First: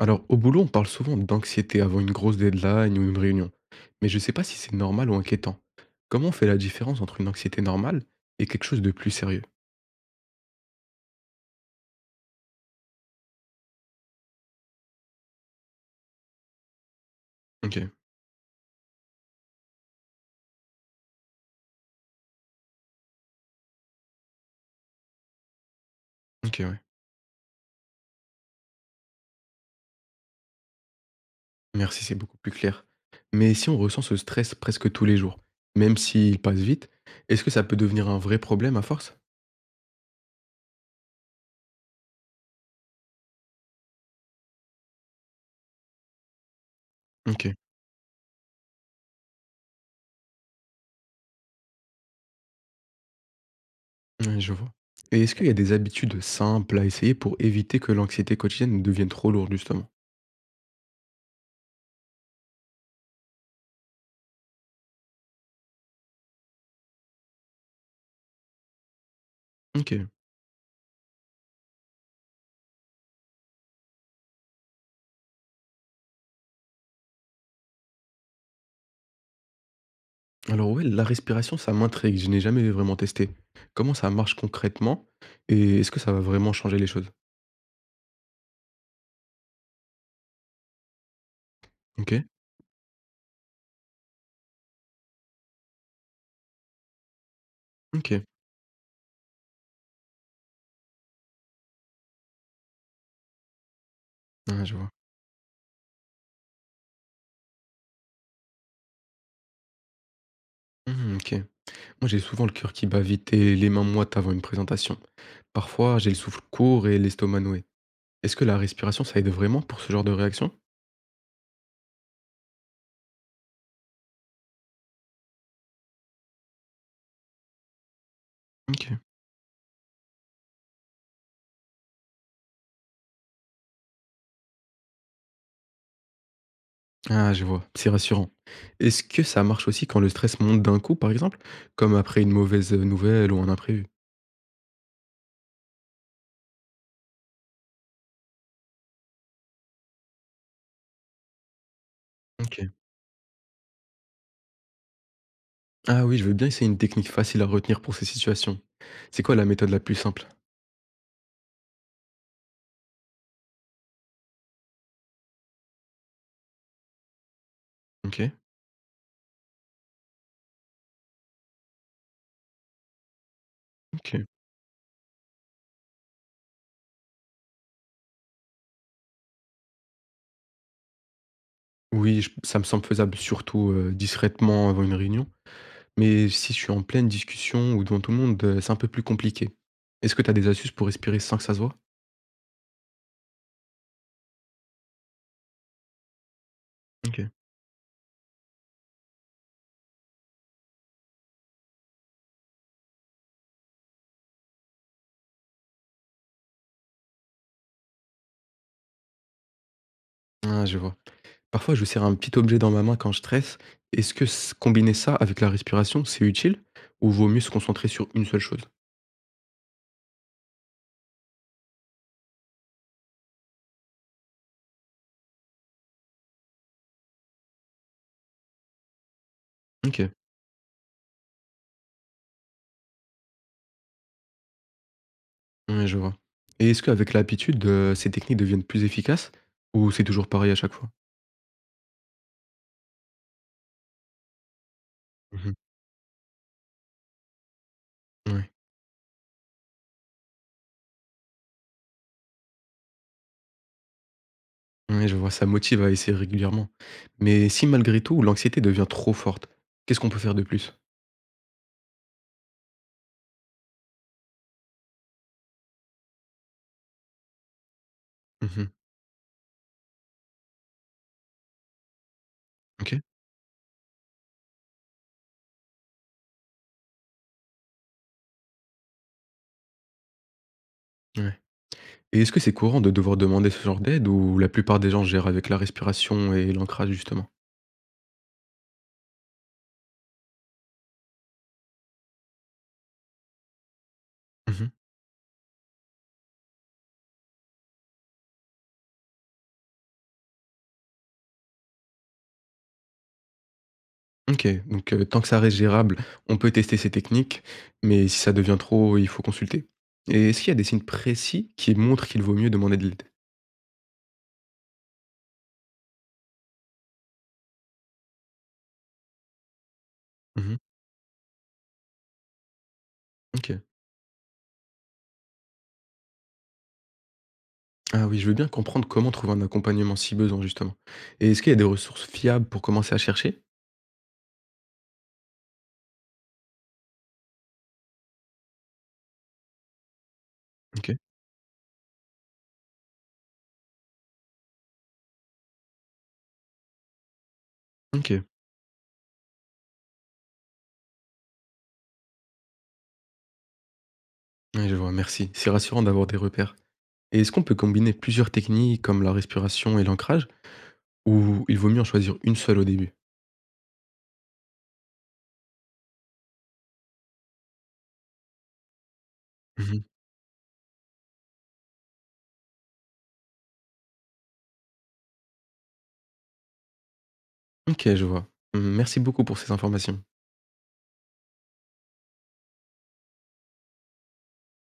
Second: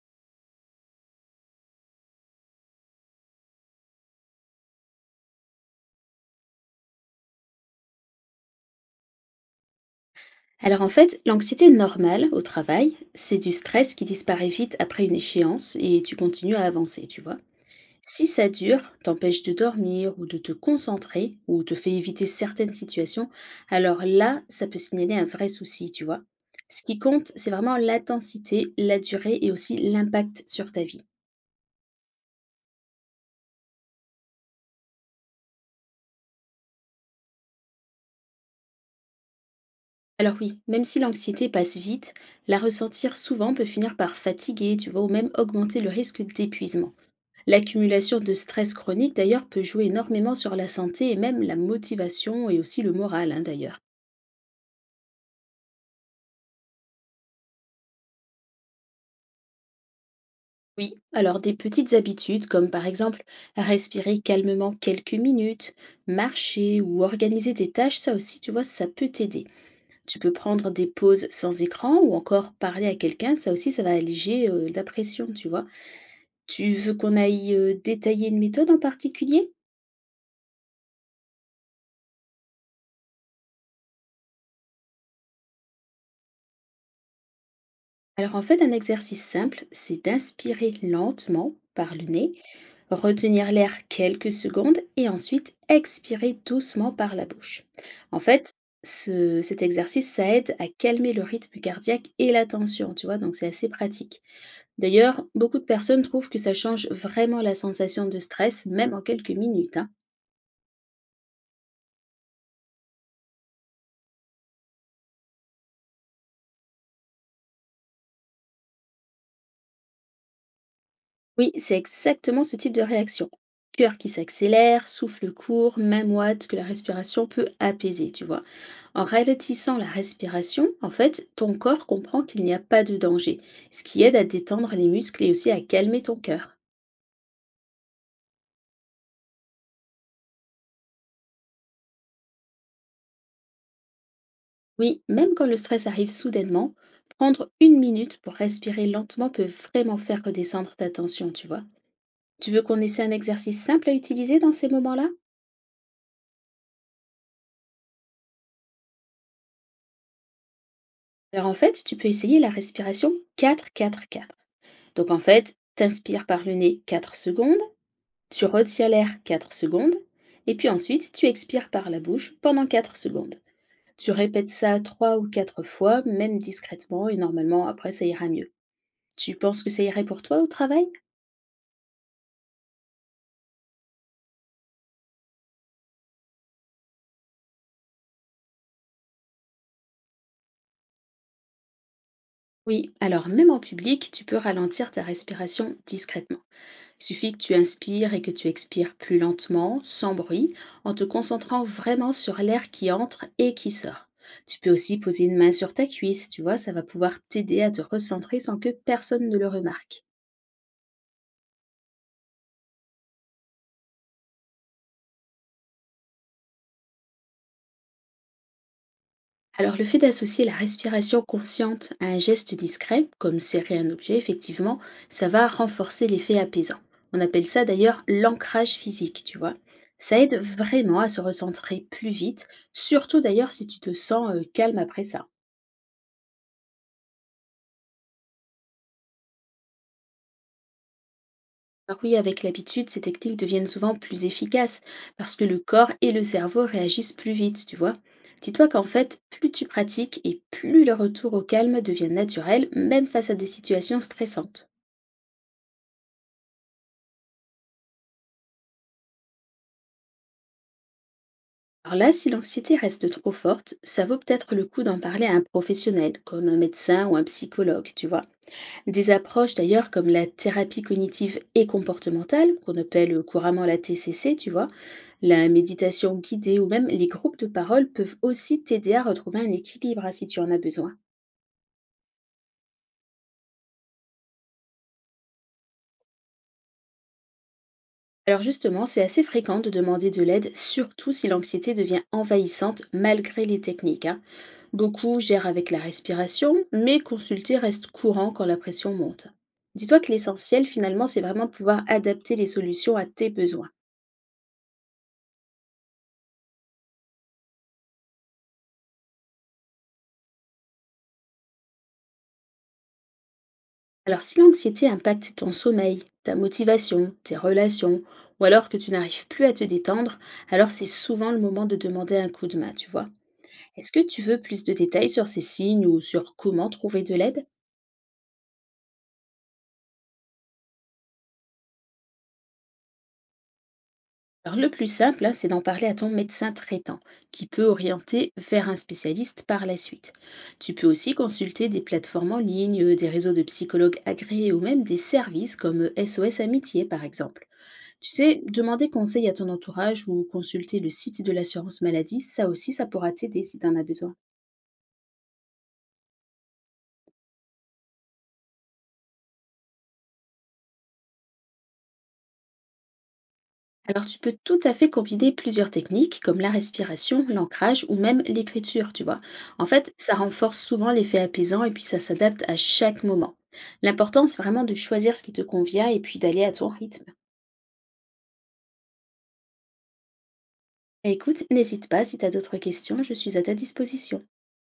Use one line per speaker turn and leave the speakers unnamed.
Alors, au boulot, on parle souvent d'anxiété avant une grosse deadline ou une réunion, mais je ne sais pas si c'est normal ou inquiétant. Comment on fait la différence entre une anxiété normale et quelque chose de plus sérieux?
Alors en fait, l'anxiété normale au travail, c'est du stress qui disparaît vite après une échéance et tu continues à avancer, tu vois.
Ok,
Si ça dure, t'empêche de dormir ou de te concentrer ou te fait éviter certaines situations, alors là, ça peut signaler un vrai souci, tu vois.
ok, ouais.
Ce qui compte, c'est vraiment l'intensité, la durée et aussi l'impact sur ta vie.
Merci, c'est beaucoup plus clair. Mais si on ressent ce stress presque tous les jours, même s'il passe vite, est-ce que ça peut devenir un vrai problème à force?
Alors oui, même si l'anxiété passe vite, la ressentir souvent peut finir par fatiguer, tu vois, ou même augmenter le risque d'épuisement.
Ok,
L'accumulation de stress chronique, d'ailleurs, peut jouer énormément sur la santé et même la motivation et aussi le moral, hein, d'ailleurs.
ouais, je vois. Et est-ce qu'il y a des habitudes simples à essayer pour éviter que l'anxiété quotidienne ne devienne trop lourde, justement?
Oui, alors, des petites habitudes comme par exemple respirer calmement quelques minutes, marcher ou organiser des tâches, ça aussi, tu vois, ça peut t'aider.
Ok.
Tu peux prendre des pauses sans écran ou encore parler à quelqu'un, ça aussi, ça va alléger la pression, tu vois. Tu veux qu'on aille détailler une méthode en particulier?
Alors ouais, la respiration, ça m'intrigue, je n'ai jamais vraiment testé. Comment ça marche concrètement et est-ce que ça va vraiment changer les choses?
Alors en fait, un exercice simple, c'est d'inspirer lentement par le
OK,
nez, retenir l'air quelques secondes et ensuite expirer doucement par la bouche. En
OK.
fait, cet exercice, ça aide à calmer le rythme cardiaque et la tension, tu vois, donc c'est assez pratique.
Ah, je vois.
D'ailleurs, beaucoup de personnes trouvent que ça change vraiment la sensation de stress, même en quelques minutes, hein.
Mmh, OK. Moi, j'ai souvent le cœur qui bat vite et les mains moites avant une présentation. Parfois, j'ai le souffle court et l'estomac noué. Est-ce que la respiration, ça aide vraiment pour ce genre de réaction?
Oui, c'est exactement ce type de réaction. Cœur qui s'accélère, souffle court, même ouate que la respiration peut apaiser, tu vois.
OK.
En ralentissant la respiration, en fait, ton corps comprend qu'il n'y a pas de danger, ce qui aide à détendre les muscles et aussi à calmer ton cœur.
Ah, je vois, c'est rassurant. Est-ce que ça marche aussi quand le stress monte d'un coup, par exemple, comme après une mauvaise nouvelle ou un imprévu?
Oui, même quand le stress arrive soudainement, prendre une minute pour respirer lentement peut vraiment faire redescendre ta tension, tu vois. Tu veux
OK.
qu'on essaie un exercice simple à utiliser dans ces moments-là?
Ah oui, je veux bien essayer une technique facile à retenir pour ces situations. C'est quoi la méthode la plus simple?
Alors en fait, tu peux essayer la respiration quatre, quatre, quatre. Donc en fait, t'inspires par le nez 4 secondes,
OK,
tu retires l'air 4 secondes, et puis ensuite tu expires par la bouche pendant 4 secondes. Tu
OK.
répètes ça 3 ou 4 fois, même discrètement, et normalement après ça ira mieux. Tu penses que ça irait pour toi au travail?
Oui, ça me semble faisable, surtout discrètement avant une réunion. Mais si je suis en pleine discussion ou devant tout le monde, c'est un peu plus compliqué. Est-ce que tu as des astuces pour respirer sans que ça se voit?
Oui, alors même en public, tu peux ralentir ta respiration discrètement.
OK.
Suffit que tu inspires et que tu expires plus lentement, sans bruit, en te concentrant vraiment sur l'air qui entre et qui sort. Tu peux aussi poser une main sur ta cuisse, tu vois, ça va pouvoir t'aider à te recentrer sans que personne ne le remarque.
Ah, je vois. Parfois, je serre un petit objet dans ma main quand je stresse. Est-ce que combiner ça avec la respiration, c'est utile? Ou vaut mieux se concentrer sur une seule chose?
Alors le fait d'associer la respiration consciente à un geste discret, comme serrer un objet effectivement, ça va renforcer l'effet apaisant. On appelle ça d'ailleurs l'ancrage physique, tu vois.
OK,
Ça aide vraiment à se recentrer plus vite, surtout d'ailleurs si tu te sens calme après ça.
ouais, je vois. Et est-ce qu'avec l'habitude, ces techniques deviennent plus efficaces? Ou c'est toujours pareil à chaque fois?
Alors oui, avec l'habitude, ces techniques deviennent souvent plus efficaces parce que
Mmh.
le corps et le cerveau réagissent plus vite, tu vois.
Ouais.
Dis-toi qu'en fait, plus tu pratiques et plus le retour au calme devient naturel, même face à des situations stressantes.
Ouais, je vois, ça motive à essayer régulièrement. Mais si malgré tout, l'anxiété devient trop forte, qu'est-ce qu'on peut faire de plus?
Alors là, si l'anxiété reste trop forte, ça vaut peut-être le coup d'en parler à un professionnel, comme un médecin ou un psychologue, tu vois.
Mmh.
Des approches d'ailleurs comme la thérapie cognitive et comportementale, qu'on
OK.
appelle couramment la TCC, tu vois, la méditation guidée ou même les groupes de parole peuvent aussi t'aider à retrouver un équilibre, hein, si tu en as besoin.
Ouais. Et est-ce que c'est courant de devoir demander ce genre d'aide ou la plupart des gens gèrent avec la respiration et l'ancrage justement?
Alors justement, c'est assez fréquent de demander de l'aide, surtout si l'anxiété devient envahissante malgré les techniques, hein.
Mmh.
Beaucoup gèrent avec la respiration, mais consulter reste courant quand la pression monte. Dis-toi que l'essentiel finalement, c'est vraiment de pouvoir adapter les solutions à tes besoins.
OK, donc tant que ça reste gérable, on peut tester ces techniques, mais si ça devient trop, il faut consulter. Et est-ce qu'il y a des signes précis qui montrent qu'il vaut mieux demander de l'aide?
Alors, si l'anxiété impacte ton sommeil, ta motivation, tes relations, ou alors que tu n'arrives plus à te détendre,
Mmh.
alors c'est souvent le moment de demander un coup de main, tu vois.
OK.
Est-ce que tu veux plus de détails sur ces signes ou sur comment trouver de l'aide?
Ah oui, je veux bien comprendre comment trouver un accompagnement si besoin justement. Et est-ce qu'il y a des ressources fiables pour commencer à chercher?
Alors, le plus simple, hein, c'est d'en parler à ton médecin traitant, qui peut orienter vers un spécialiste par la suite. Tu peux
OK.
aussi consulter des plateformes en ligne, des réseaux de psychologues agréés ou même des services comme SOS Amitié, par exemple. Tu
OK.
sais, demander conseil à ton entourage ou consulter le site de l'assurance maladie, ça aussi, ça pourra t'aider si tu en as besoin.
Ouais, je vois, merci. C'est rassurant d'avoir des repères. Et est-ce qu'on peut combiner plusieurs techniques comme la respiration et l'ancrage ou il vaut mieux en choisir une seule au début?
Alors, tu peux tout à fait combiner plusieurs techniques comme la respiration, l'ancrage ou même l'écriture, tu vois. En
Mmh.
fait, ça renforce souvent l'effet apaisant et puis ça s'adapte à chaque moment. L'important, c'est vraiment de choisir ce qui te convient et puis d'aller à ton rythme.
OK, je vois. Mmh, merci beaucoup pour ces informations.
Écoute, n'hésite pas si tu as d'autres questions, je suis à ta disposition.